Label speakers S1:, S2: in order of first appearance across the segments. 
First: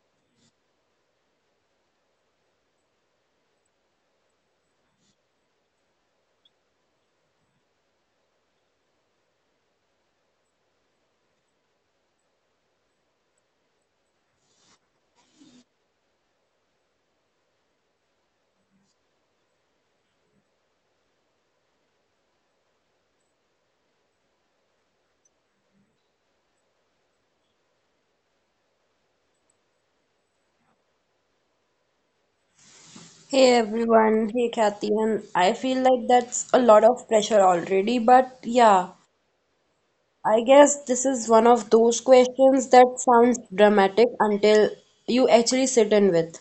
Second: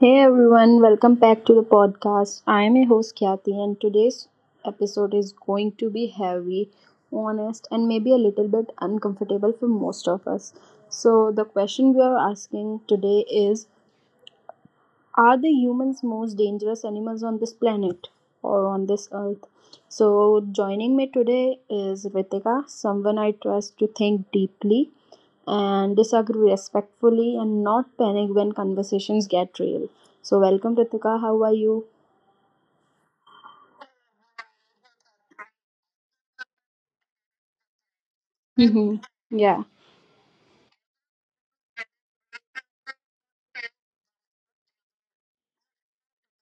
S1: Hey everyone, welcome back to the podcast. I am your host Khyati, and today's episode is going to be heavy, honest, and maybe a little bit uncomfortable for most of us. So, the question we are asking today is are the humans most dangerous animals on this planet or on this earth? So, joining me today is Ritika, someone I trust to think deeply and disagree respectfully and not panic when conversations get real. So, welcome, Ritika. How are you?
S2: Hey everyone, hey Kathy, and I feel like that's a lot of pressure already, but yeah,
S1: Mhm. Yeah.
S2: I guess this is one of those questions that sounds dramatic until you actually sit in with.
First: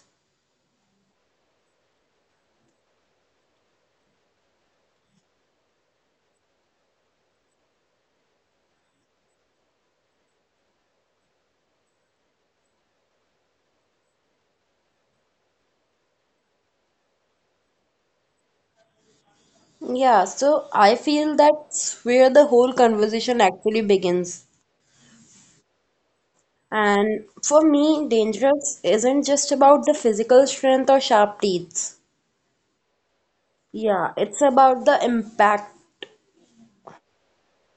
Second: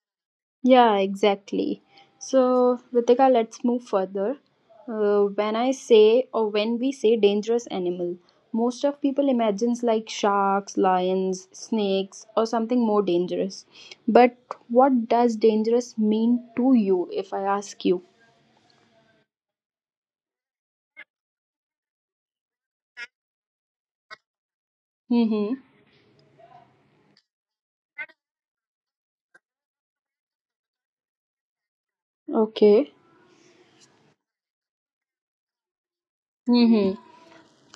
S1: Yeah, exactly. So, Ritika, let's move further. When I say or when we say dangerous animal, most of people imagines like sharks, lions, snakes, or something more dangerous. But what does dangerous mean to you? If I ask you.
S2: Yeah, so I feel that's where the whole conversation actually begins.
S1: Mm-hmm.
S2: And for me, dangerous isn't just about the physical strength or sharp teeth.
S1: Okay.
S2: Yeah, it's about the impact.
S1: Mm-hmm.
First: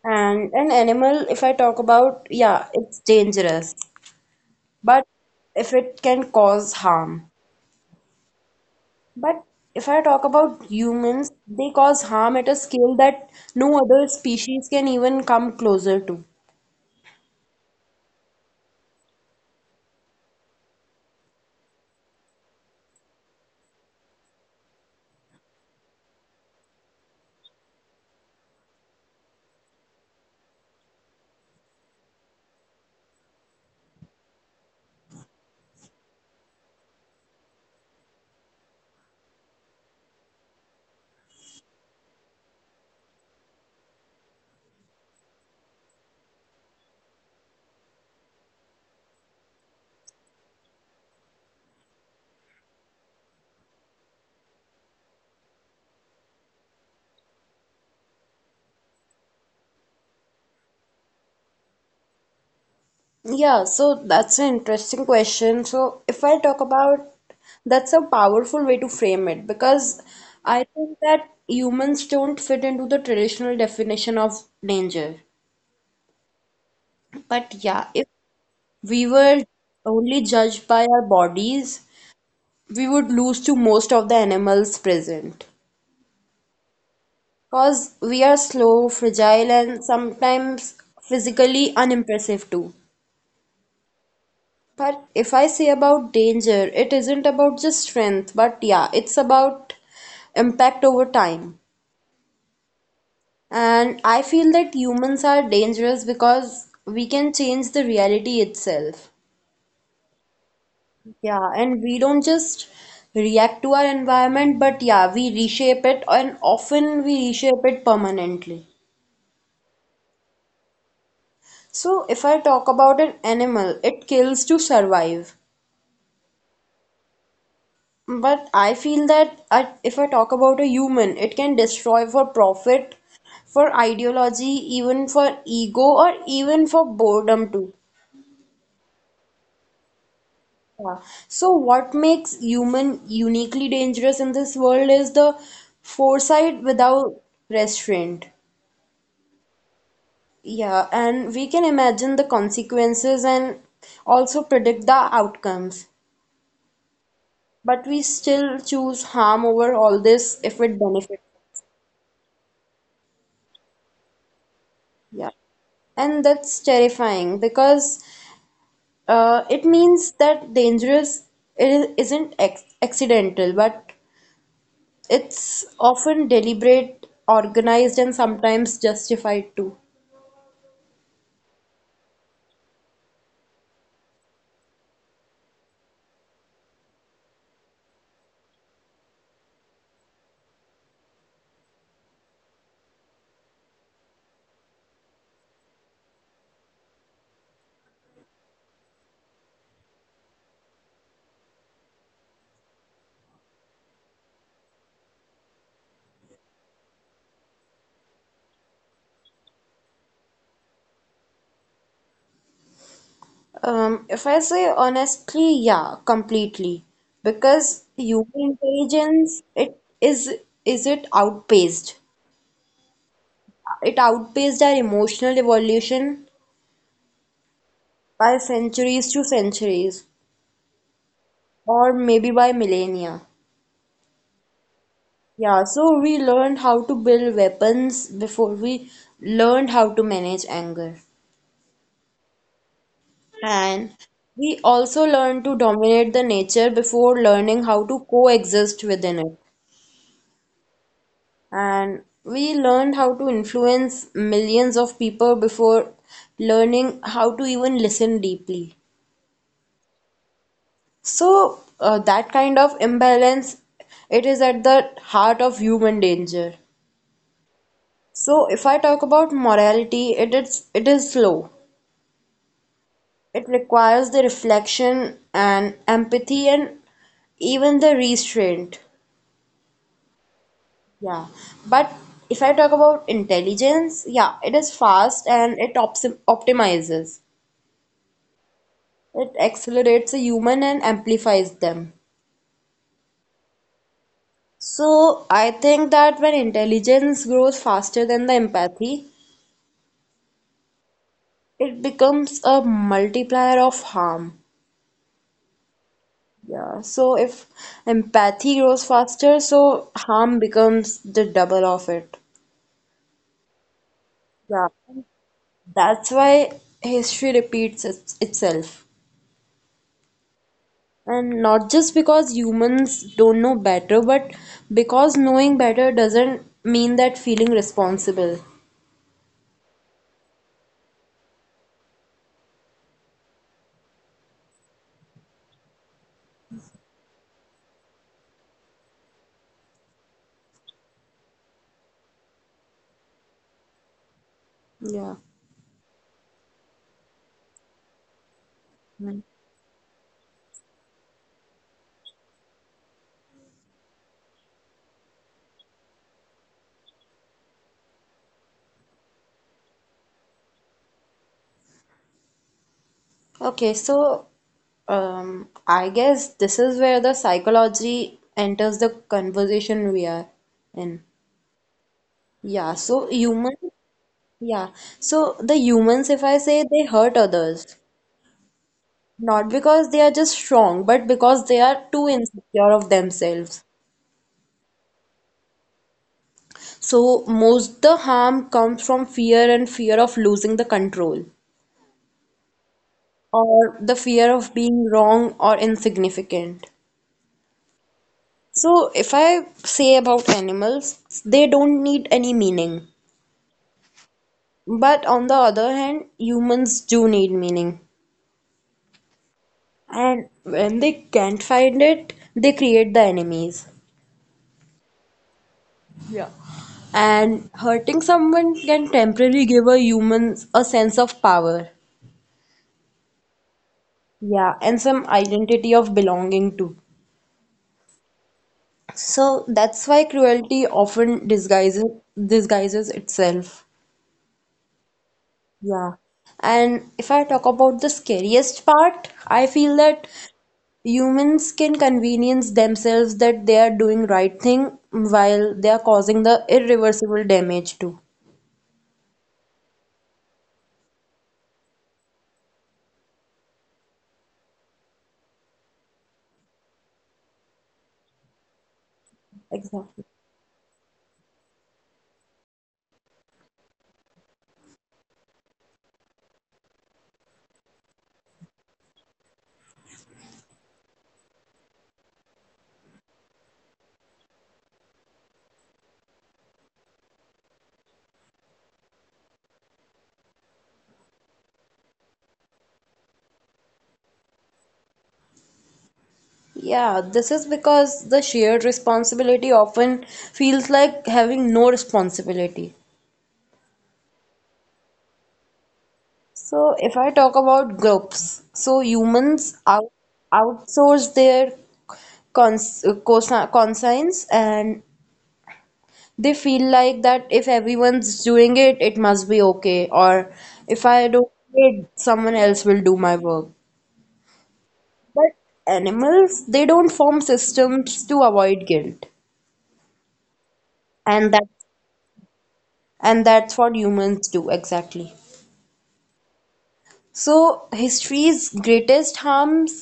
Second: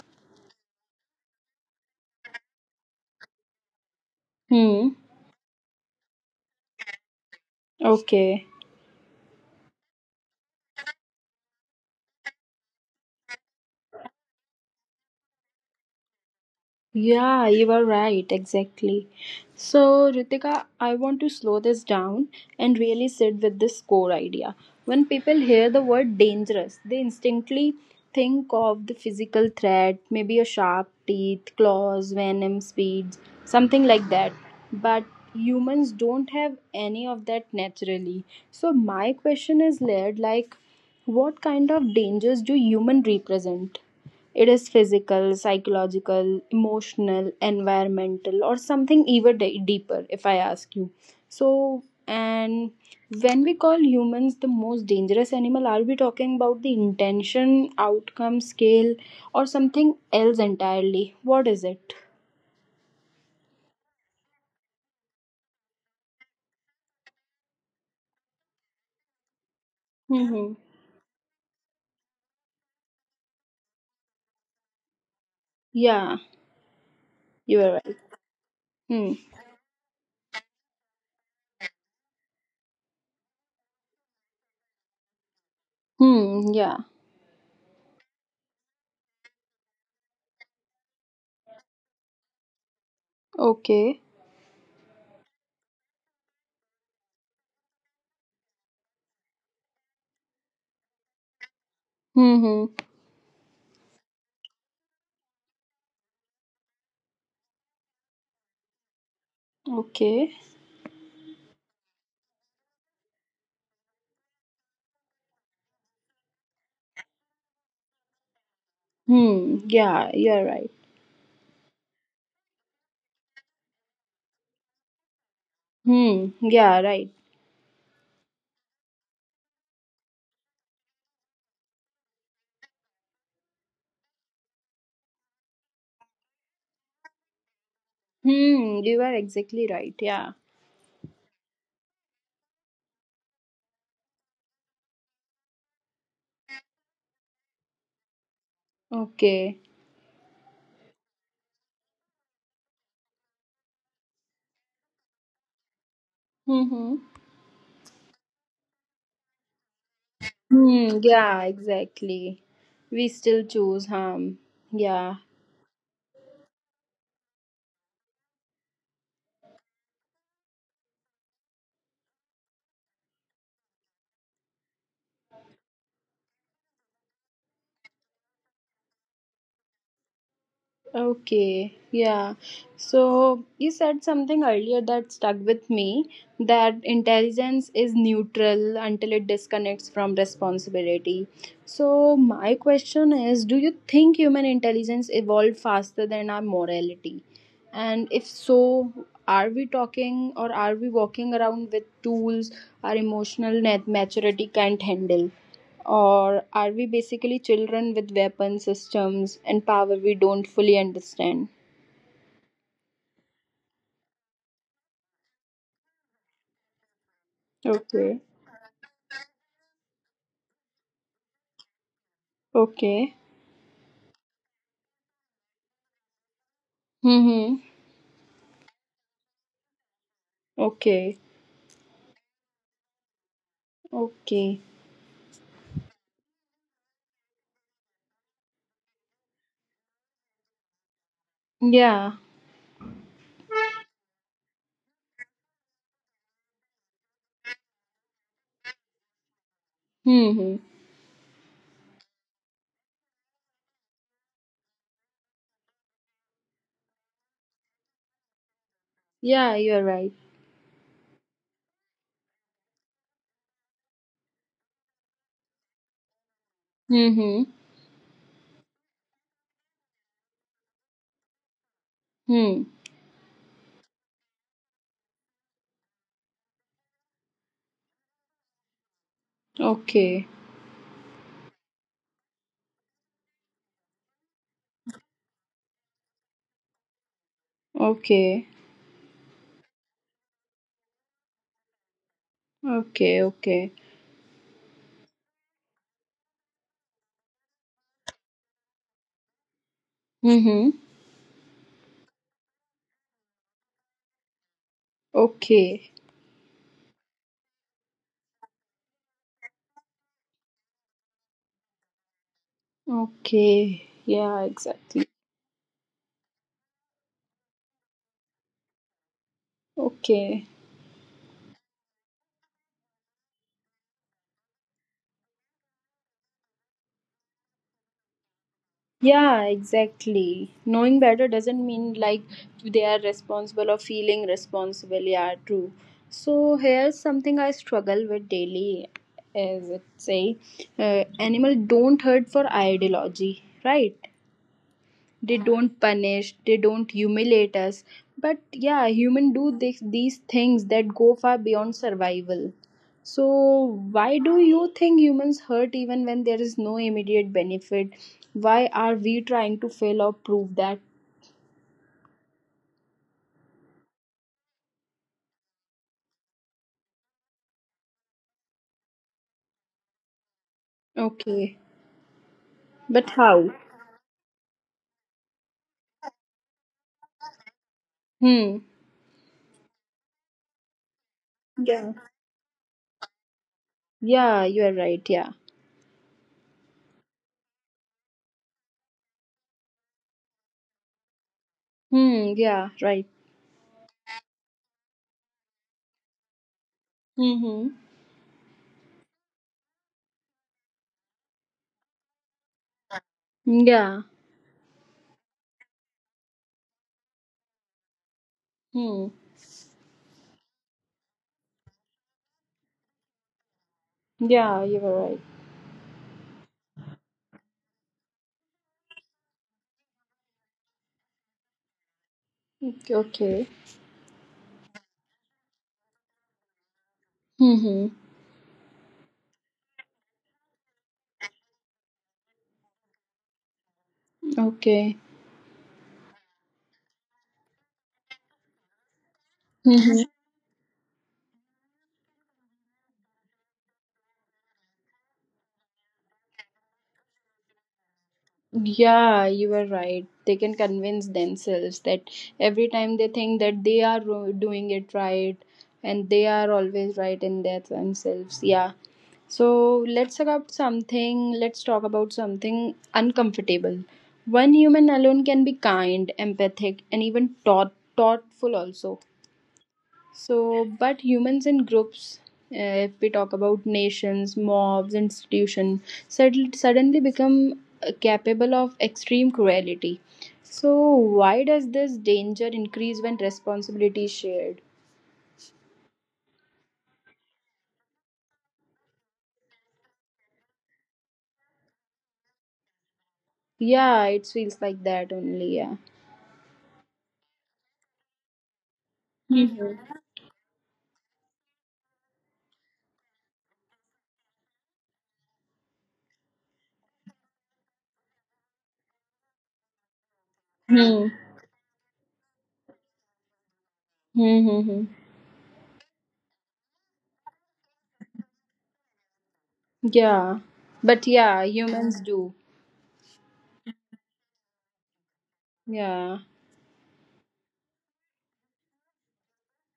S2: And an animal, if I talk about, yeah, it's dangerous,
S1: Hmm.
S2: but if it can cause harm.
S1: Okay.
S2: But if I talk about humans, they cause harm at a scale that no other species can even come closer to.
S1: Yeah, you are right, exactly. So, Ritika, I want to slow this down and really sit with this core idea. When people hear the word dangerous, they instantly think of the physical threat, maybe a sharp teeth, claws, venom, speeds, something like that. But humans don't have any of that naturally. So, my question is layered like, what kind of dangers do human represent? It is physical, psychological, emotional, environmental, or something even deeper, if I ask you. So, and when we call humans the most dangerous animal, are we talking about the intention, outcome, scale, or something else entirely? What is it?
S2: Yeah, so that's an interesting question. So if I talk about, that's a powerful way to frame it because
S1: Mm-hmm.
S2: I think that humans don't fit into the traditional definition of danger.
S1: Yeah,
S2: But
S1: you are
S2: yeah,
S1: right.
S2: if we
S1: Hmm.
S2: were only judged by our bodies, we would lose to most of the animals present.
S1: Hmm. Yeah.
S2: Cause we are slow, fragile, and sometimes physically unimpressive too.
S1: Okay.
S2: But if I say about danger, it isn't about just strength, but yeah, it's about impact over time.
S1: Hmm. Hmm.
S2: And I feel that humans are dangerous because we can change the reality itself.
S1: Okay.
S2: Yeah, and we don't just react to our environment, but yeah, we reshape it, and often we reshape it permanently.
S1: Hmm. Yeah, you're right.
S2: So, if I talk about an animal, it kills to survive.
S1: Hmm. Yeah, right.
S2: But I feel that I, if I talk about a human, it can destroy for profit, for ideology, even for ego, or even for boredom too.
S1: Hmm, you are exactly right. Yeah.
S2: Yeah. So, what makes human uniquely dangerous in this world is the foresight without restraint.
S1: Okay.
S2: Yeah, and we can imagine the consequences and also predict the outcomes,
S1: Mm-hmm.
S2: but we still choose harm over all this if it
S1: Hmm,
S2: benefits.
S1: yeah, exactly. We still choose harm. Yeah.
S2: Yeah. And that's terrifying because it means that dangerous isn't ex accidental, but it's often deliberate, organized, and sometimes justified too.
S1: Okay, yeah. So you said something earlier that stuck with me that intelligence is neutral until it disconnects from responsibility. So my question is, do you think human intelligence evolved faster than our morality? And if so, are we talking or are we walking around with tools our emotional net maturity can't handle? Or are we basically children with weapon systems and power we don't fully understand?
S2: If I say honestly, yeah, completely. Because
S1: Okay.
S2: human intelligence, it is it outpaced.
S1: Okay.
S2: It outpaced our emotional evolution
S1: Mm-hmm.
S2: by centuries to centuries
S1: Okay.
S2: or maybe by millennia.
S1: Okay.
S2: Yeah, so we learned how to build weapons before we learned how to manage anger.
S1: Yeah.
S2: And we also learned to dominate the nature before learning how to coexist within it.
S1: Mm-hmm.
S2: And we learned how to influence millions of people before learning how to even listen deeply.
S1: Yeah, you're right.
S2: So, that kind of imbalance, it is at the heart of human danger.
S1: Mm-hmm.
S2: So if I talk about morality, it is slow.
S1: Hmm.
S2: It requires the reflection and empathy and even the restraint.
S1: Okay.
S2: Yeah. But if I talk about intelligence, yeah, it is fast and it ops optimizes.
S1: Okay.
S2: It accelerates the human and amplifies them.
S1: Okay. Okay.
S2: So I think that when intelligence grows faster than the empathy,
S1: Mm-hmm.
S2: it becomes a multiplier of harm.
S1: Okay.
S2: Yeah, so if empathy grows faster, so harm becomes the double of it.
S1: Okay. Yeah,
S2: Yeah,
S1: exactly.
S2: that's why history repeats its itself.
S1: Okay.
S2: And not just because humans don't know better, but because knowing better doesn't mean that feeling responsible.
S1: Yeah, exactly. Knowing better doesn't mean like they are responsible or feeling responsible. Yeah, true. So here's something I struggle with daily, as it say, animal don't hurt for ideology, right?
S2: Yeah.
S1: They don't punish, they don't humiliate us, but yeah,
S2: Mm.
S1: human do this, these things that go far beyond survival. So why do you think humans hurt even when there is no immediate benefit? Why are we trying to fail or prove that?
S2: Okay, so I guess this is where the psychology enters the conversation we are in.
S1: Okay,
S2: Yeah, so
S1: but
S2: humans.
S1: how?
S2: Yeah. So the humans, if I say they hurt others,
S1: Hmm.
S2: not because they are just strong, but because they are
S1: Yeah,
S2: too insecure of themselves.
S1: yeah, you are right. Yeah.
S2: So most the harm comes from fear and fear of losing the control
S1: Hmm. Yeah, right.
S2: or the fear of being wrong or insignificant.
S1: Mm-hmm.
S2: So if I say about animals, they don't need any meaning.
S1: Yeah.
S2: But on the other hand, humans do need meaning.
S1: Hmm.
S2: And when they can't find it, they create the enemies.
S1: Yeah, you are right.
S2: Yeah. And hurting someone can temporarily give a humans a sense of power.
S1: Okay. Okay.
S2: Yeah, and some identity of belonging too.
S1: Hmm.
S2: So that's why cruelty often disguises itself.
S1: Okay.
S2: Yeah. And if I talk about the scariest part, I feel that
S1: Mm-hmm.
S2: humans can convenience themselves that they are doing right thing while they are causing the irreversible damage too.
S1: Yeah, you are right. They can convince themselves that every time they think that they are doing it right and they are always right in their themselves. Yeah. So
S2: Exactly.
S1: let's talk about something. Let's talk about something uncomfortable. One human alone can be kind, empathic, and even thoughtful also. So, but humans in groups, if we talk about nations, mobs, institution, suddenly become capable of extreme cruelty. So, why does this danger increase when responsibility is shared?
S2: Yeah, this is because the shared responsibility often feels like having no responsibility.
S1: Yeah, it feels like that only. Yeah.
S2: So, if I talk about groups, so humans out
S1: Mhm.
S2: outsource their cons consi- conscience, and they feel like that if everyone's doing it, it must be okay, or if I
S1: Hmm.
S2: don't do it, someone else will do my work.
S1: Mm-hmm.
S2: But animals, they don't form systems to avoid guilt.
S1: Yeah. But
S2: And
S1: yeah,
S2: that
S1: humans do.
S2: and that's what humans do exactly.
S1: Yeah.
S2: So history's greatest harms,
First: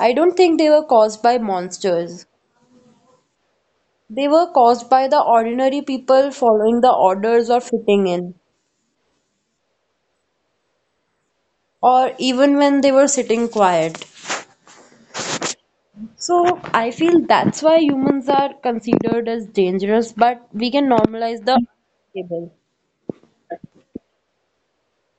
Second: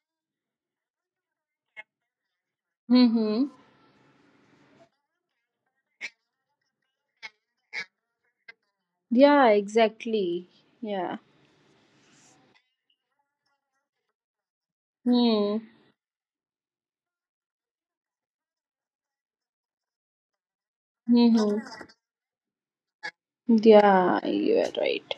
S2: I don't think they were caused by monsters.
S1: Mm-hmm.
S2: They were caused by the ordinary people following the orders or fitting in,
S1: Yeah, exactly. Yeah.
S2: or even when they were sitting quiet.
S1: Hmm.
S2: So I feel that's why humans are considered as dangerous, but we can normalize the
S1: Mm-hmm.
S2: table.
S1: Yeah, you are right.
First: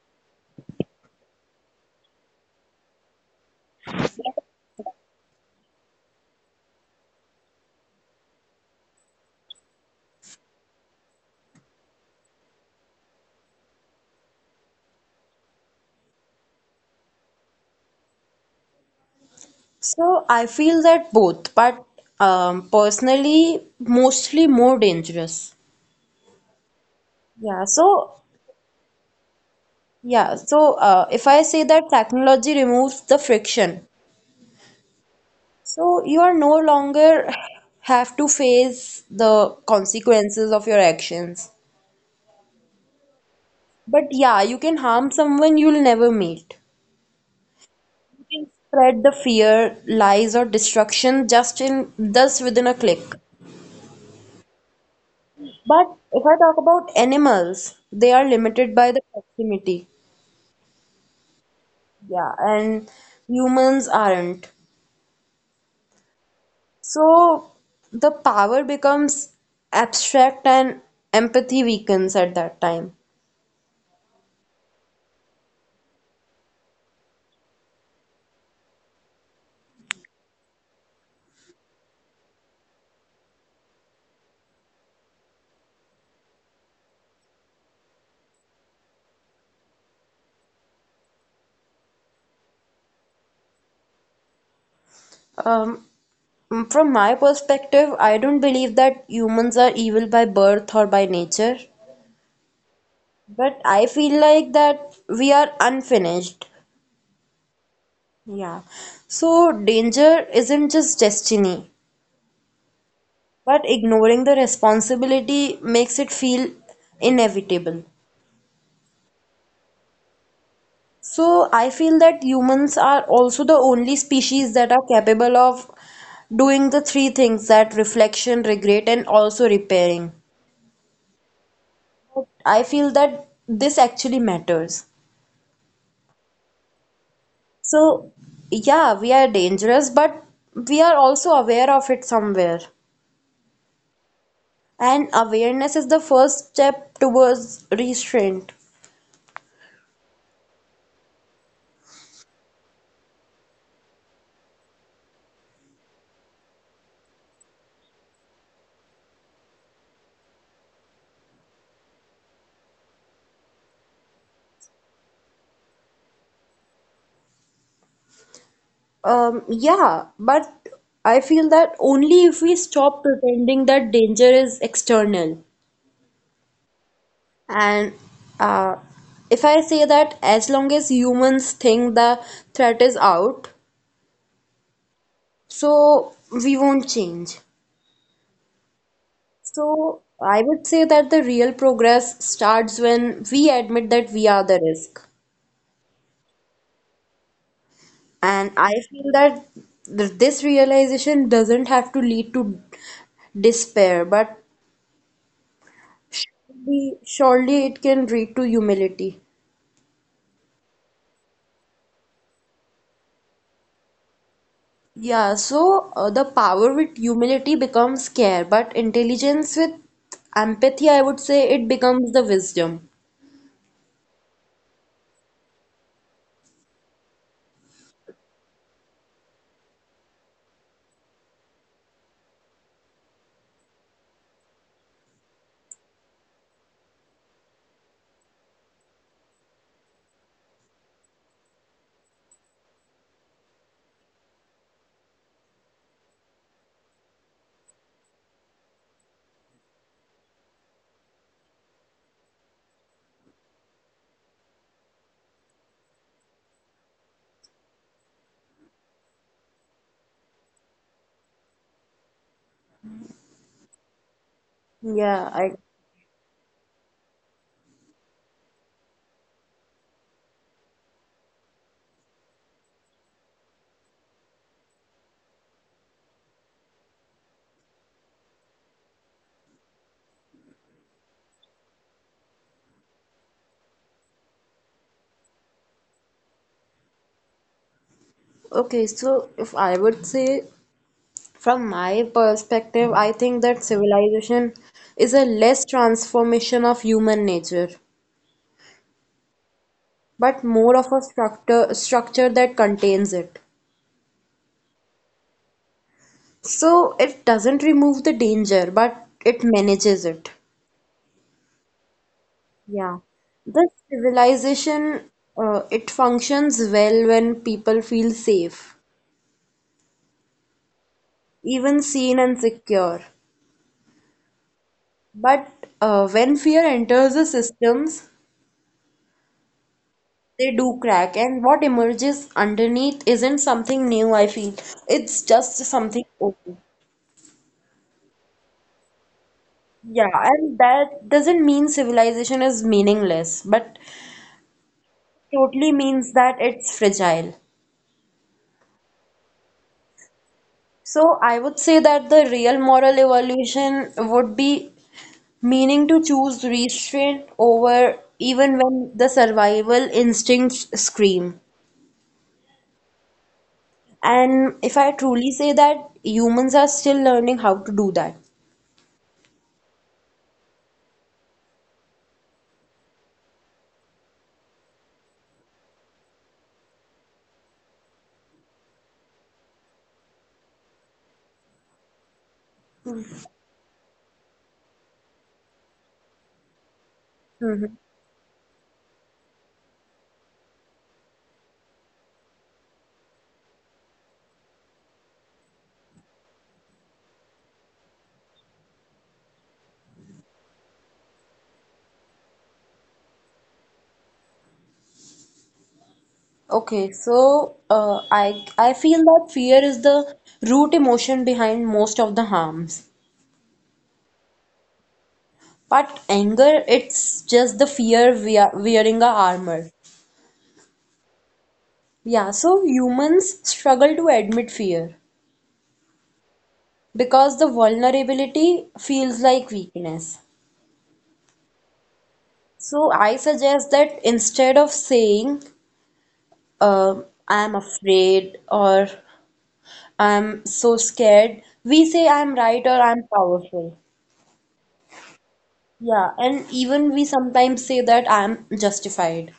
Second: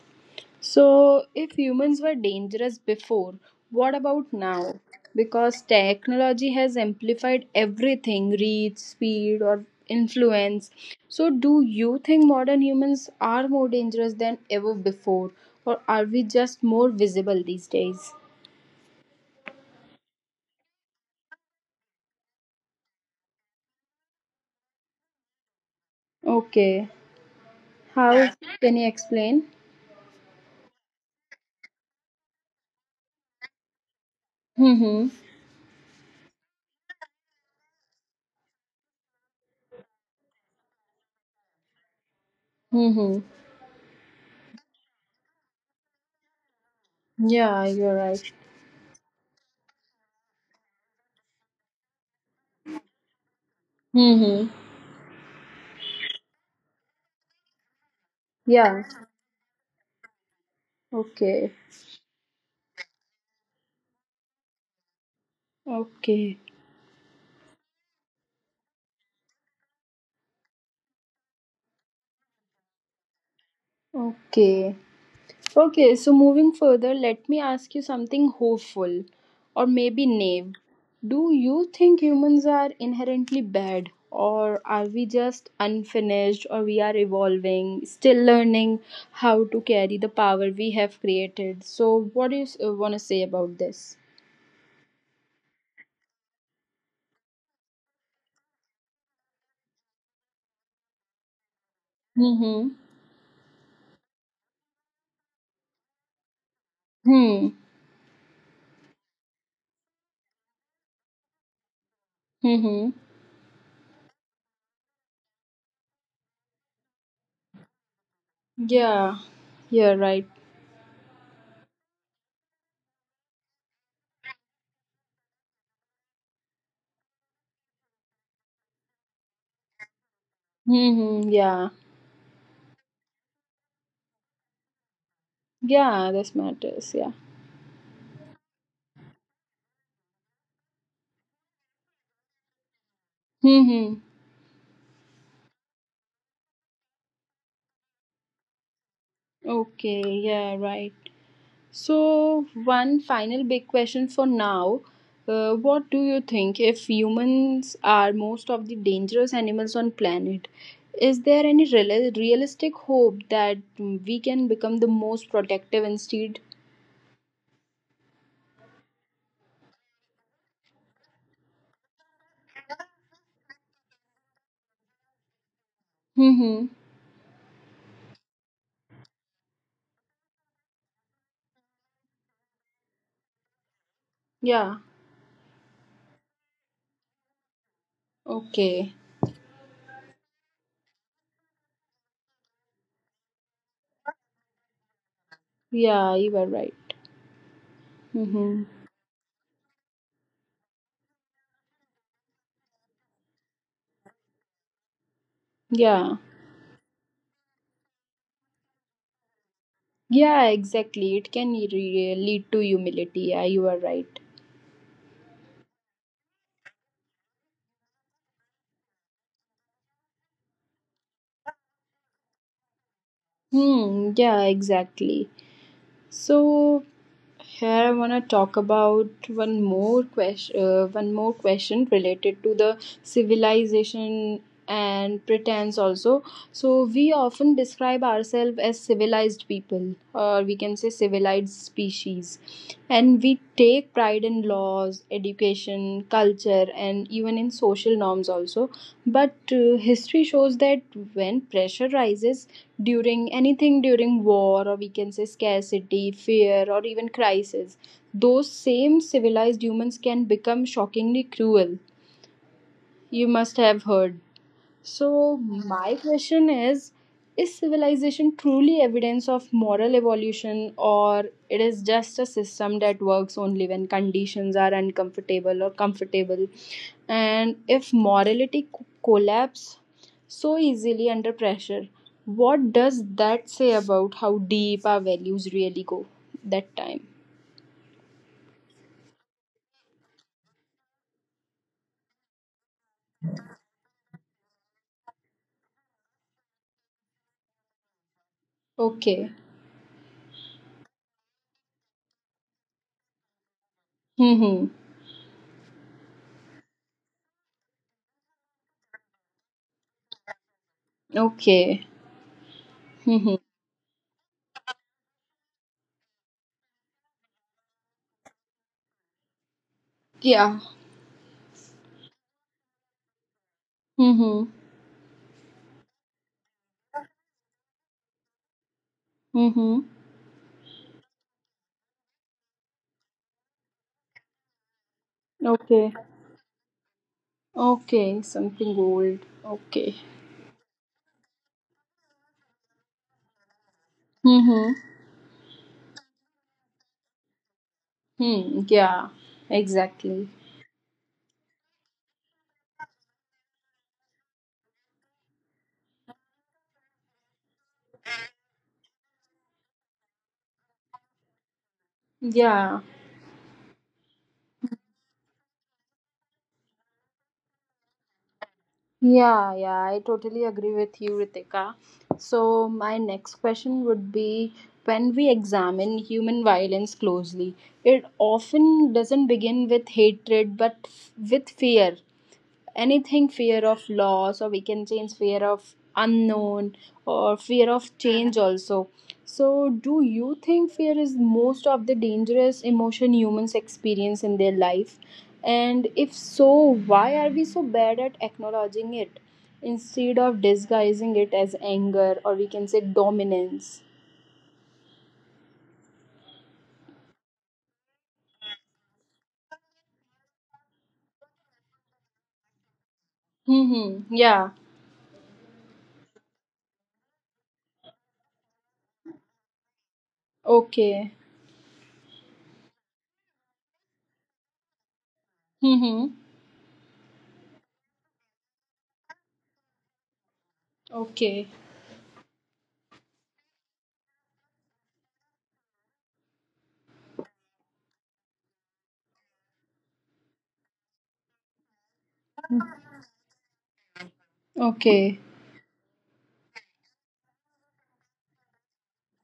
S1: So, if humans were dangerous before, what about now? Because technology has amplified everything reach, speed, or influence. So, do you think modern humans are more dangerous than ever before, or are we just more visible these days?
S2: So I feel that both, but personally, mostly more dangerous.
S1: Okay,
S2: Yeah, so.
S1: how can you explain?
S2: Yeah, so if I say that technology removes the friction,
S1: Mm-hmm.
S2: so you are no longer have to face the consequences of your actions.
S1: Mm-hmm.
S2: But yeah, you can harm someone you'll never meet.
S1: Yeah, you're right.
S2: You can spread the fear, lies, or destruction just in thus within a click.
S1: Mm-hmm.
S2: But if I talk about animals, they are limited
S1: Yeah.
S2: by the proximity.
S1: Okay.
S2: Yeah, and humans aren't.
S1: Okay.
S2: So the power becomes abstract and empathy weakens at that time.
S1: Okay. Okay, so moving further, let me ask you something hopeful or maybe naive. Do you think humans are inherently bad or are we just unfinished or we are evolving, still learning how to carry the power we have created? So what do you want to say about this?
S2: Um, from my perspective, I don't believe that humans are evil by birth or by nature,
S1: Mm-hmm.
S2: but I feel like that we are unfinished.
S1: Hmm.
S2: Yeah. So danger isn't just destiny,
S1: Mm-hmm.
S2: but ignoring the responsibility makes it feel inevitable.
S1: Yeah. Yeah, right.
S2: So I feel that humans are also the only species that are capable of doing the three things: that reflection, regret, and also repairing.
S1: Mm-hmm. Yeah.
S2: I feel that this actually matters.
S1: Yeah, this matters. Yeah.
S2: So, yeah, we are dangerous, but we are also aware of it somewhere.
S1: Mm-hmm.
S2: And awareness is the first step towards restraint.
S1: Okay, yeah, right. So, one final big question for now. What do you think if humans are most of the dangerous animals on planet? Is there any realistic hope that we can become the most protective instead?
S2: Yeah, but I feel that only if we stop pretending that danger is external.
S1: Mm-hmm.
S2: And uh, if I say that as long as humans think the threat is out,
S1: Yeah.
S2: so we won't change.
S1: Okay.
S2: So I would say that the real progress starts when we admit that we are the risk.
S1: Yeah, you are right.
S2: And
S1: Mm-hmm.
S2: I feel that this realization doesn't have to lead to despair, but
S1: Yeah.
S2: surely, surely it can lead to humility.
S1: Yeah, exactly. It can lead to humility. Yeah, you are right.
S2: Yeah, so the power with humility becomes care, but intelligence with empathy, I would say it becomes the wisdom.
S1: Hmm. Yeah, exactly. So here I want to talk about one more question related to the civilization and pretense also. So we often describe ourselves as civilized people, or we can say civilized species, and we take pride in laws, education, culture, and even in social norms also. But history shows that when pressure rises during anything during war, or we can say scarcity, fear, or even crisis, those same civilized humans can become shockingly cruel. You must have heard.
S2: Yeah,
S1: So,
S2: I
S1: my question is civilization truly evidence of moral evolution, or it is just a system that works only when conditions are uncomfortable or comfortable? And if morality collapse so easily under pressure, what does that say about how deep our values really go that time?
S2: okay, so if I would say, from my perspective, I think that civilization is a less transformation of human nature,
S1: Okay.
S2: but more of a structure that contains it.
S1: Mm-hmm.
S2: So it doesn't remove the danger, but it manages it.
S1: Okay.
S2: Yeah,
S1: Mm-hmm.
S2: this civilization it functions well when people feel safe,
S1: Yeah.
S2: even seen and secure.
S1: Mm-hmm.
S2: But when fear enters the systems,
S1: Mm-hmm.
S2: they do crack, and what emerges underneath isn't something new, I feel. It's just
S1: Okay.
S2: something open.
S1: Okay, something old. Okay.
S2: Yeah, and that doesn't mean civilization is meaningless, but
S1: Mm-hmm.
S2: totally means that it's fragile.
S1: Hmm. Yeah. Exactly.
S2: So I would say that the real moral evolution would be meaning to choose restraint over even when the survival instincts scream.
S1: Yeah.
S2: And if I truly say that, humans are still learning how to do that.
S1: Yeah, yeah, I totally agree with you, Ritika. So, my next question would be when we examine human violence closely, it often doesn't begin with hatred but with fear. Anything fear of loss or we can change fear of unknown or
S2: Mhm.
S1: fear of change also. So do you think fear is most of the dangerous emotion humans experience in their life? And if so, why are we so bad at acknowledging it instead of disguising it as anger or we can say dominance?
S2: Okay, so I feel that fear is the root emotion behind most of the harms.
S1: Hmm. Yeah.
S2: But anger, it's just the fear wearing a armor.
S1: Okay.
S2: Yeah, so humans struggle to admit fear
S1: Hmm.
S2: because the vulnerability feels like weakness.
S1: Okay.
S2: So I suggest that instead of saying, uh, I'm afraid or I'm so scared, we say I'm right or I'm powerful.
S1: Okay.
S2: Yeah, and even we sometimes say that I'm justified.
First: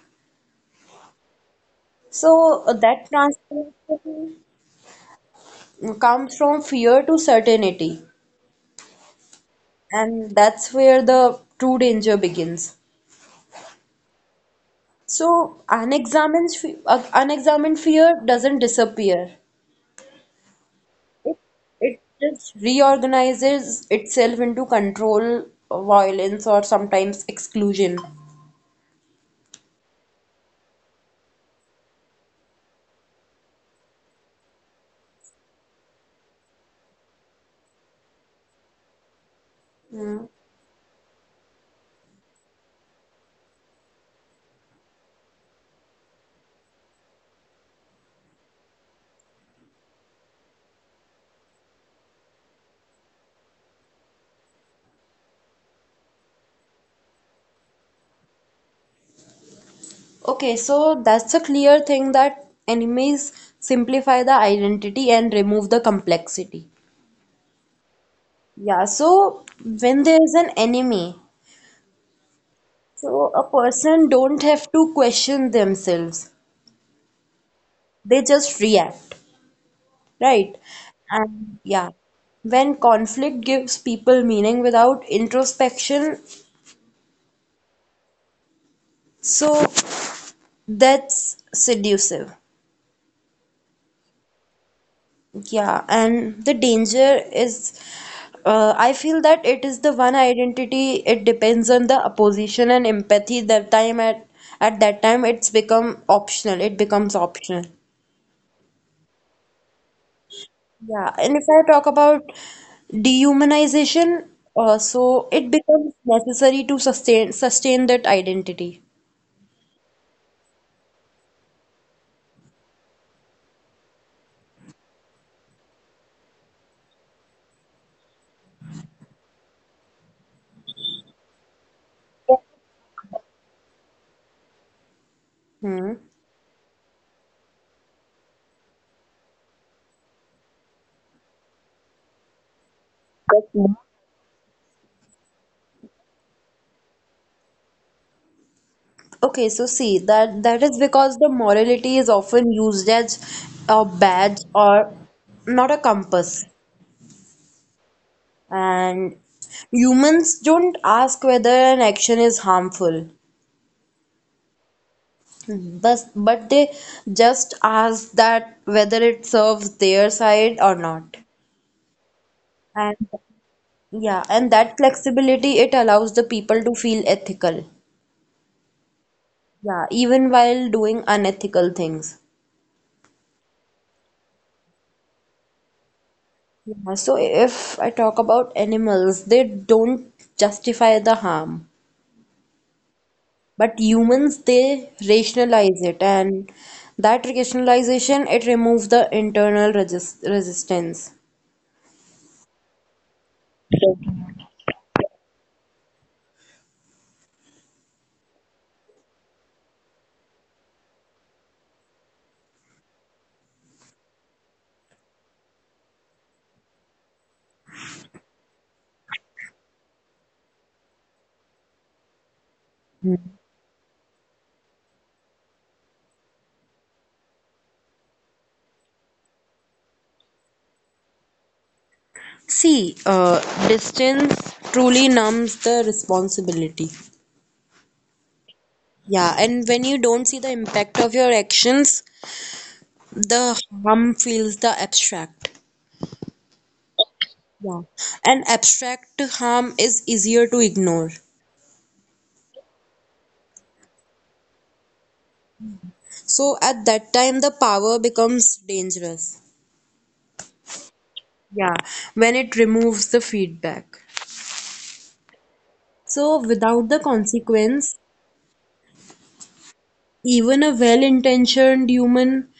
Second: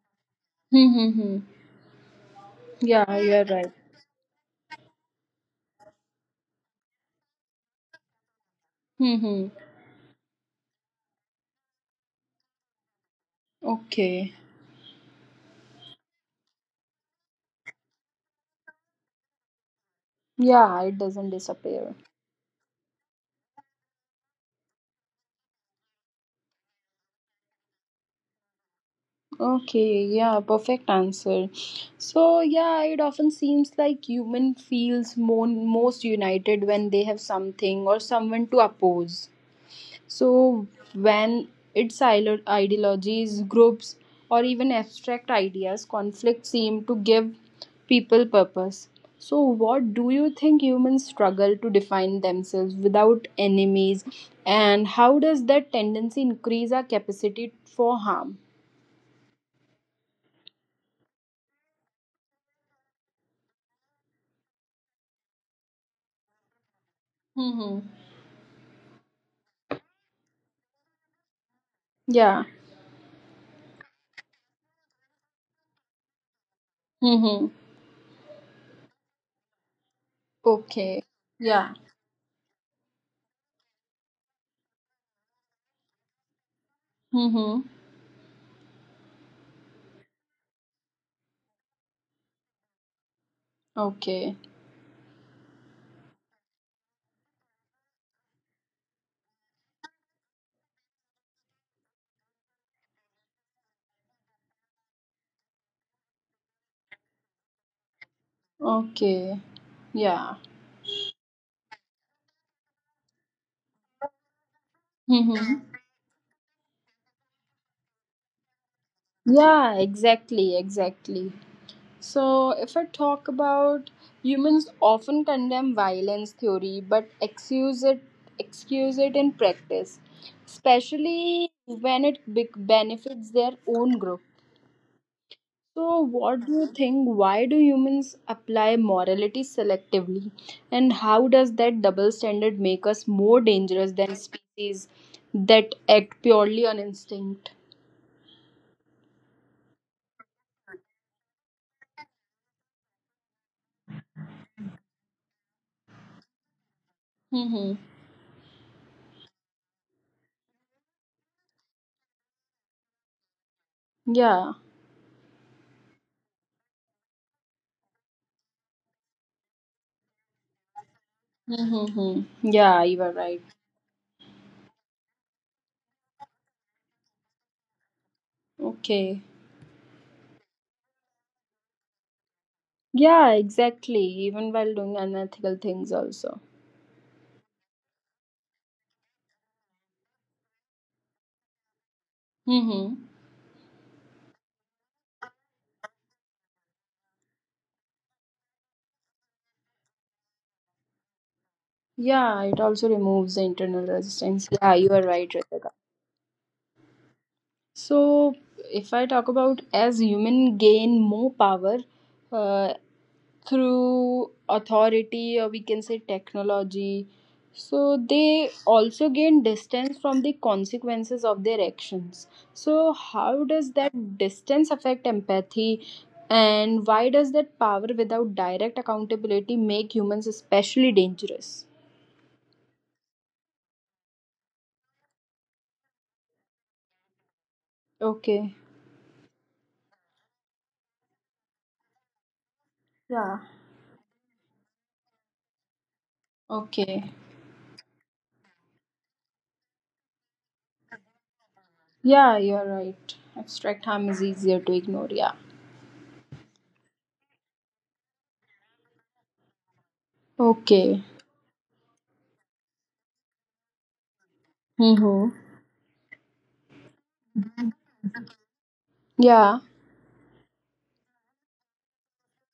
S1: Hmm.
S2: So that
S1: Yeah, you're right.
S2: transformation comes from fear to certainty,
S1: Hmm.
S2: and that's where the true danger begins.
S1: Okay.
S2: So unexamined, unexamined fear doesn't disappear.
S1: Yeah, it doesn't
S2: It
S1: disappear.
S2: it just reorganizes itself into control, violence, or sometimes exclusion.
S1: Okay, yeah, perfect answer. So, yeah, it often seems like human feels more, most united when they have something or someone to oppose.
S2: Yeah.
S1: So, when its ideologies, groups, or even abstract ideas conflict seem to give people purpose. So, what do you think humans struggle to define themselves without enemies, and how does that tendency increase our capacity for harm?
S2: Okay, so that's a clear thing that enemies simplify the identity and remove the complexity.
S1: Mm-hmm.
S2: Yeah, so when there is an enemy,
S1: Yeah.
S2: so a person don't have to question themselves.
S1: Mm-hmm.
S2: They just react, right?
S1: Okay.
S2: And
S1: Yeah.
S2: yeah, when conflict gives people meaning without introspection,
S1: Mm-hmm.
S2: so that's seductive.
S1: Okay.
S2: Yeah, and the danger is, I feel that it is the one identity. It depends on the opposition and empathy. That time at that time, it's become optional. It becomes optional.
S1: Okay. Yeah.
S2: Yeah, and if I talk about dehumanization, so it
S1: Mm-hmm.
S2: becomes necessary to sustain that identity.
S1: Yeah, exactly, exactly. So, if I talk about humans often condemn violence theory but excuse it in practice, especially when it benefits their own group.
S2: Hmm.
S1: So, what do you think? Why do humans apply morality selectively, and how does that double standard make us more dangerous than species that act purely on instinct?
S2: Okay, so see that that is because the morality is often used as a badge or not a compass.
S1: Mm-hmm.
S2: And humans don't ask whether an action is harmful.
S1: Yeah.
S2: Thus, but they just ask that whether it serves their side or not.
S1: Mm-hmm. Yeah,
S2: And
S1: you are right.
S2: yeah, and that flexibility it allows the people to feel ethical.
S1: Okay.
S2: Yeah, even while doing unethical things.
S1: Yeah, exactly. Even while doing unethical things, also.
S2: Yeah, so if I talk about animals, they don't justify the harm,
S1: Mm-hmm.
S2: but humans they rationalize it, and that rationalization it removes the internal resistance.
S1: Yeah, it also removes the internal resistance. Yeah, you are right, Ritika. So, if I talk about as human gain more power, uh, through authority or we can say technology, so they also gain distance from the consequences of their actions. So how does that distance affect empathy, and why does that power without direct accountability make humans especially dangerous?
S2: See, distance truly numbs the responsibility.
S1: Okay.
S2: Yeah, and when you don't see the impact of your actions,
S1: Yeah.
S2: the harm feels the abstract.
S1: Okay.
S2: Yeah, and abstract harm is easier to ignore.
S1: Yeah, you're right, abstract harm is easier to ignore. Yeah.
S2: So at that time, the power becomes dangerous.
S1: Okay.
S2: Yeah, when it removes the feedback.
S1: Mm-hmm.
S2: So without the consequence,
S1: Yeah.
S2: even a well-intentioned human,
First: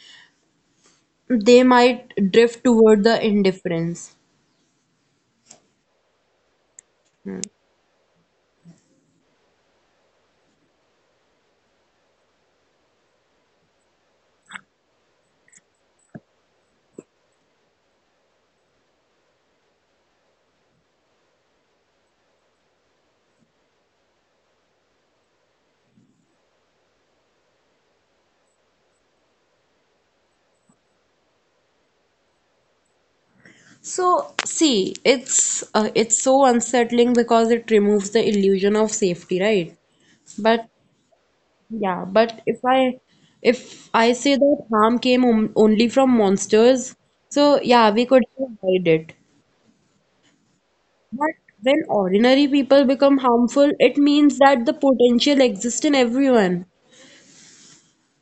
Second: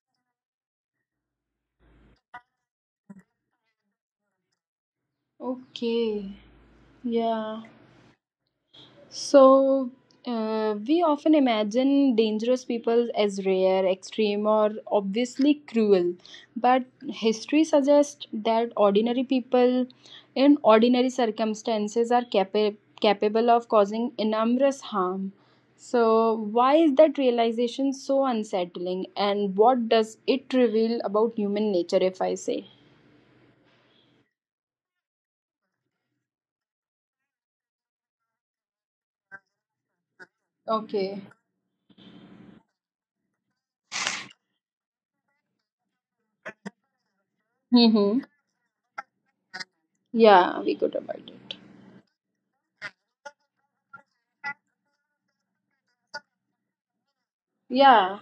S2: they might drift toward the indifference.
S1: Okay. Yeah. So, we often imagine dangerous people as rare, extreme, or obviously cruel, but history suggests that ordinary people in ordinary circumstances are capable of causing enormous harm. So, why is that realization so unsettling, and what does it reveal about human nature, if I say?
S2: So see, it's so unsettling because it removes the illusion of safety, right? But
S1: Okay.
S2: yeah, but if I say that harm came on, only from monsters, so yeah, we
S1: Mm-hmm.
S2: could avoid it.
S1: Yeah, we could avoid
S2: But
S1: it.
S2: when ordinary people become harmful, it means that the potential exists in everyone,
S1: Yeah,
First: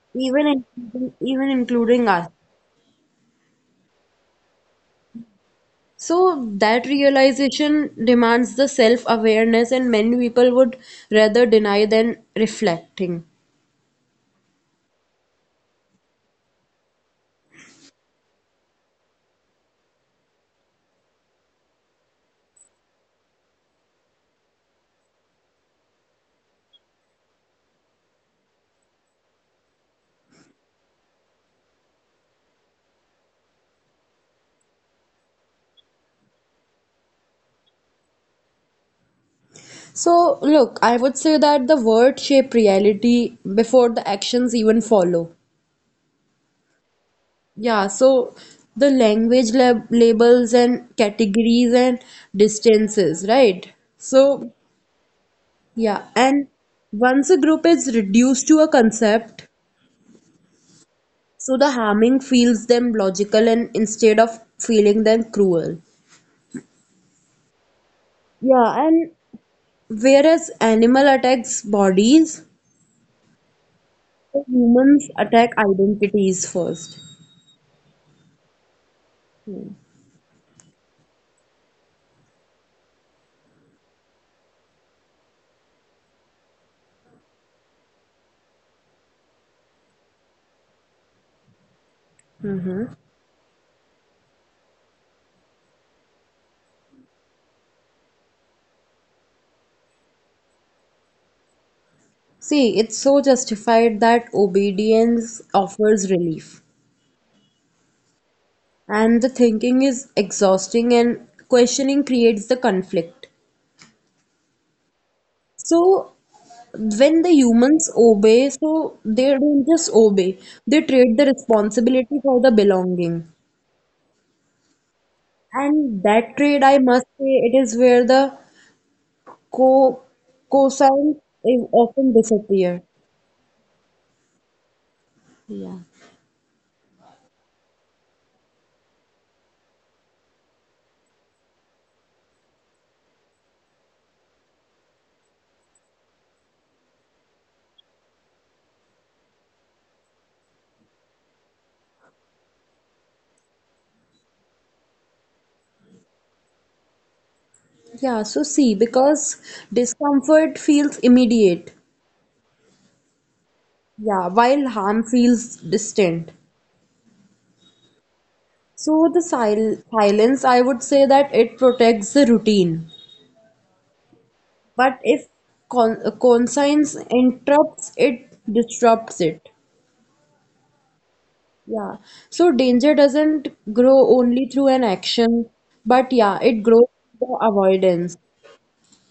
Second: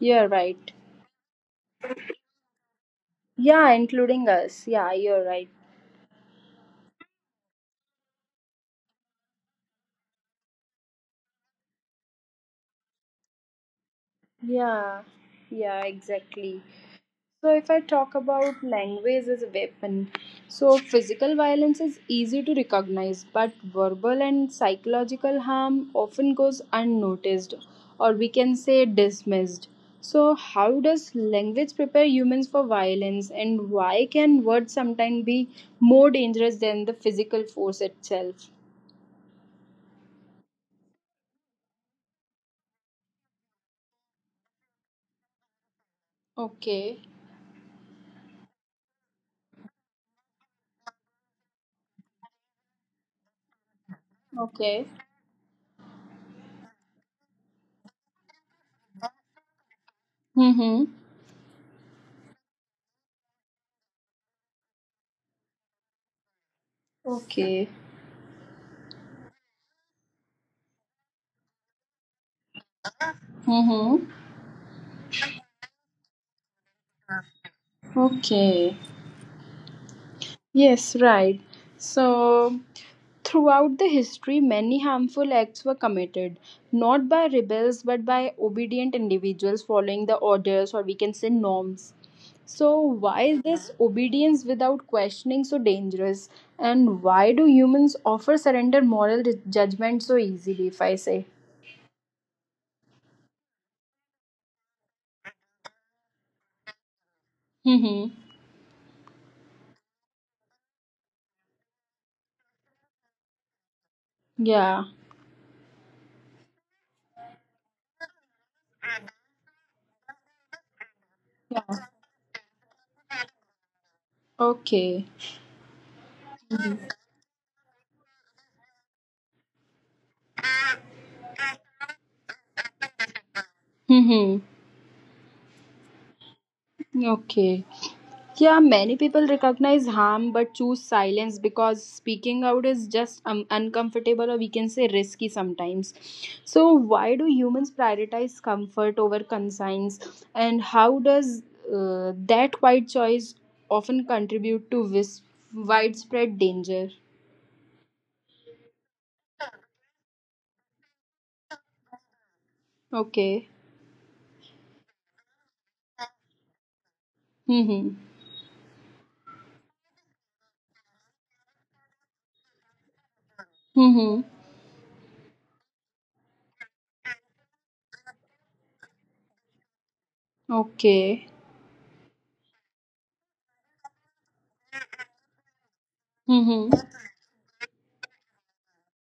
S1: you're
S2: even
S1: right.
S2: including, even including us.
S1: Yeah, including us. Yeah, you're right.
S2: So that realization demands the self-awareness, and many people would rather deny than reflecting.
S1: Yeah, yeah, exactly. So, if I talk about language as a weapon, so physical violence is easy to recognize, but verbal and psychological harm often goes unnoticed or we can say dismissed. So, how does language prepare humans for violence, and why can words sometimes be more dangerous than the physical force itself?
S2: So look, I would say that the word shape reality before the actions even follow.
S1: Okay,
S2: Yeah, so the language labels and categories and distances, right? So
S1: okay.
S2: yeah, and once a group is reduced to a concept,
S1: Mm-hmm.
S2: so the harming feels them logical and instead of feeling them cruel.
S1: Okay.
S2: Yeah, and whereas animal attacks bodies,
S1: Mm-hmm.
S2: the humans attack identities first.
S1: Okay. Yes, right. So, throughout the history, many harmful acts were committed, not by rebels but by obedient individuals following the orders or we can say norms. So, why is this obedience without questioning so dangerous? And why do humans offer surrender moral judgment so easily, if I say?
S2: See, it's so justified that obedience offers relief.
S1: Mm-hmm.
S2: And the thinking is exhausting and questioning creates the conflict.
S1: Yeah.
S2: So when the humans obey, so they don't just obey, they trade the responsibility for the belonging.
S1: Okay.
S2: And that trade, I must say, it is where the co cosine is often disappear.
S1: Mm-hmm.
S2: Yeah.
S1: Okay. Yeah, many people recognize harm but choose silence because speaking out is just uncomfortable or we can say risky sometimes. So, why do humans prioritize comfort over conscience, and how does that quiet choice often contribute to widespread danger?
S2: Yeah, so see, because discomfort feels immediate,
S1: Okay.
S2: yeah, while harm feels distant.
S1: Mm-hmm.
S2: So the silence, I would say that it protects the routine.
S1: Mm-hmm.
S2: But if conscience interrupts it, disrupts it.
S1: Okay.
S2: Yeah. So danger doesn't grow only through an action, but yeah, it
S1: Mm-hmm.
S2: grows through avoidance.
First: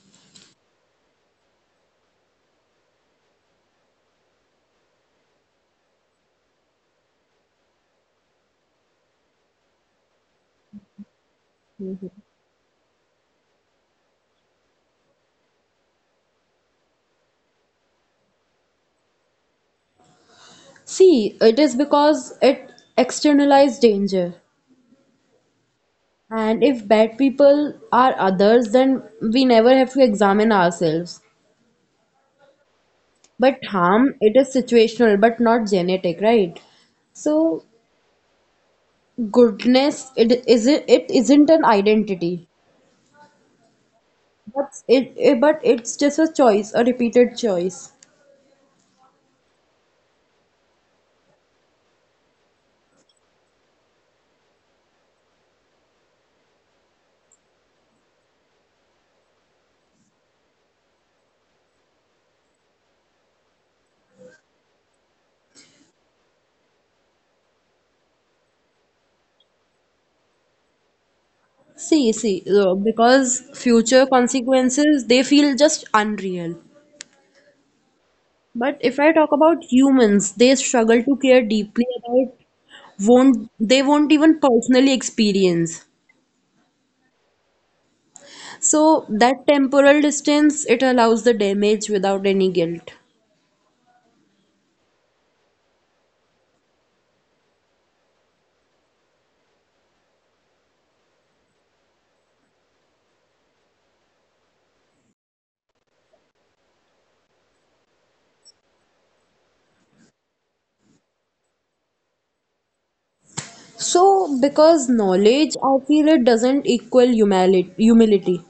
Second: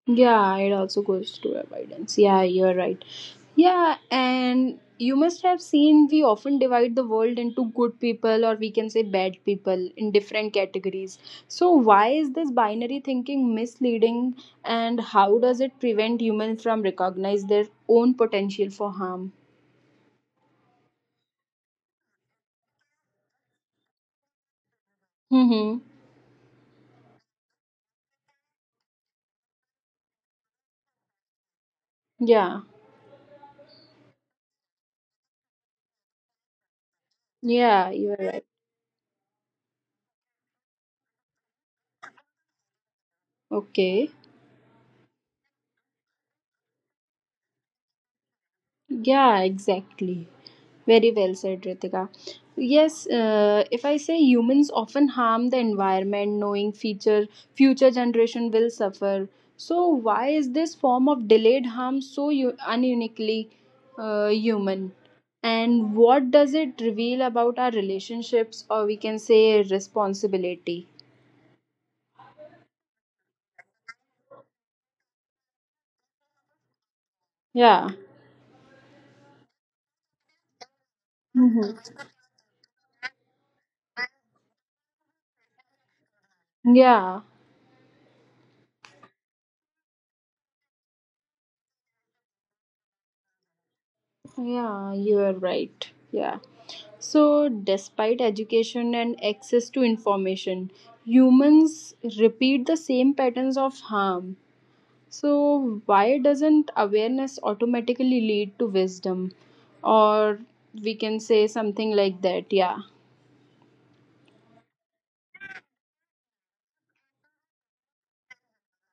S1: Yeah, it also goes to avoidance. Yeah, you're right. Yeah, and you must have seen we often divide the world into good people or we can say bad people in different categories. So, why is this binary thinking misleading and how does it prevent humans from recognize their own potential for harm?
S2: See, it is because it externalized danger.
S1: Mm-hmm.
S2: And if bad people are others, then we never have to examine ourselves.
S1: Yeah.
S2: But harm, it is situational, but not genetic, right? So
S1: Yeah, you're right.
S2: goodness, it isn't an identity.
S1: Okay.
S2: But it's just a choice, a repeated choice.
S1: Yeah, exactly. Very well said, Ritika. Yes, if I say humans often harm the environment, knowing future generation will suffer. So why is this form of delayed harm so ununiquely human? And what does it reveal about our relationships, or we can say responsibility?
S2: See, because future consequences, they feel just unreal.
S1: Yeah,
S2: But if I talk about humans, they struggle to care deeply about won't they won't even personally experience.
S1: yeah.
S2: So that temporal distance, it allows the damage without any guilt.
S1: Yeah, you are right. Yeah. So, despite education and access to information, humans repeat the same patterns of harm. So, why doesn't awareness automatically lead to wisdom? Or we can say something like that. Yeah.
S2: So because knowledge, I feel it doesn't equal humility.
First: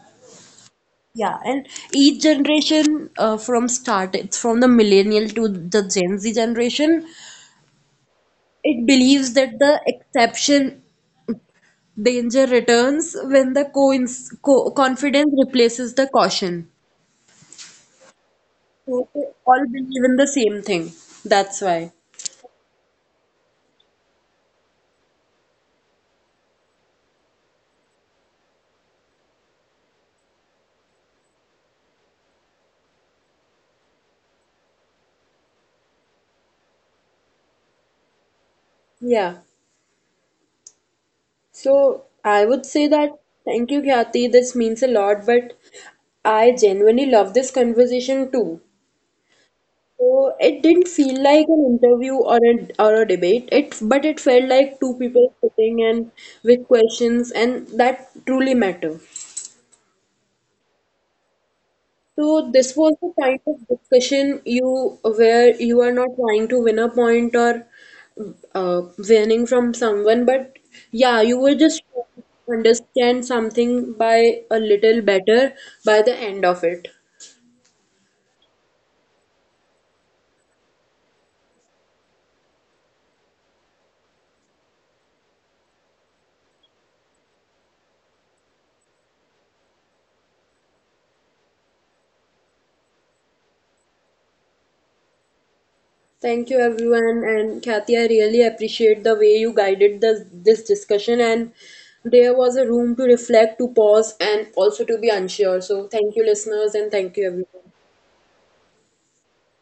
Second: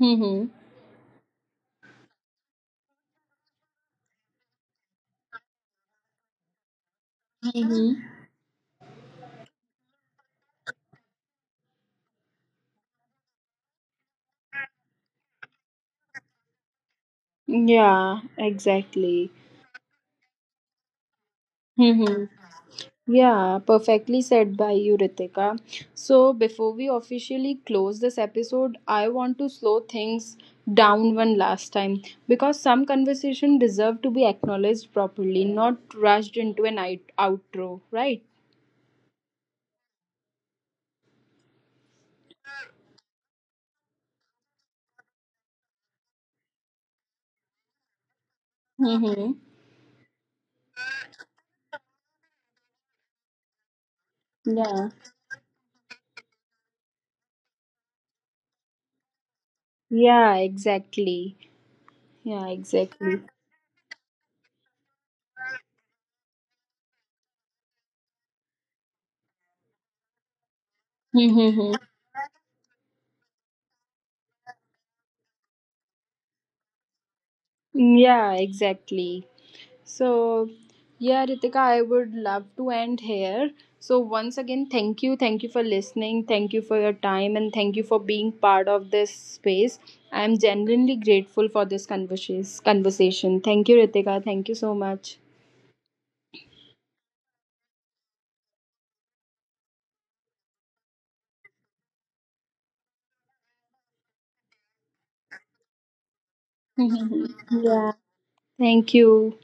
S1: Mm-hmm.
S2: Yeah, and each generation from start it's from the millennial to the Gen Z generation,
S1: Mm-hmm.
S2: it believes that the exception danger returns when the coins co confidence replaces the caution.
S1: Yeah,
S2: So they
S1: exactly.
S2: all believe in the same thing. That's why.
S1: Mm-hmm. Yeah, perfectly said by you, Ritika. So, before we officially close this episode, I want to slow things down one last time because some conversation deserve to be acknowledged properly, not rushed into an outro, right?
S2: Yeah. So I would say that thank you, Khyati. This means a lot, but I genuinely love this conversation too.
S1: Mm-hmm.
S2: So it didn't feel like an interview or a debate. It felt like two
S1: Yeah.
S2: people sitting and with questions, and that truly matter.
S1: Yeah, exactly.
S2: So
S1: Yeah,
S2: this was the kind
S1: exactly.
S2: of discussion you where you are not trying to win a point or uh, winning from someone, but yeah, you were just
S1: Mm-hmm.
S2: trying to understand something by a little better by the end of it.
S1: Yeah, exactly. So, yeah, Ritika, I would love to end here. So, once again, thank you. Thank you for listening. Thank you for your time. And thank you for being part of this space. I am genuinely grateful for this conversation. Thank you, Ritika. Thank you so much.
S2: Thank you, everyone. And Kathy, I really appreciate the way you guided this discussion. And there was a room to reflect, to pause, and also to be unsure. So, thank you, listeners, and thank you, everyone.
S1: Yeah. Thank you.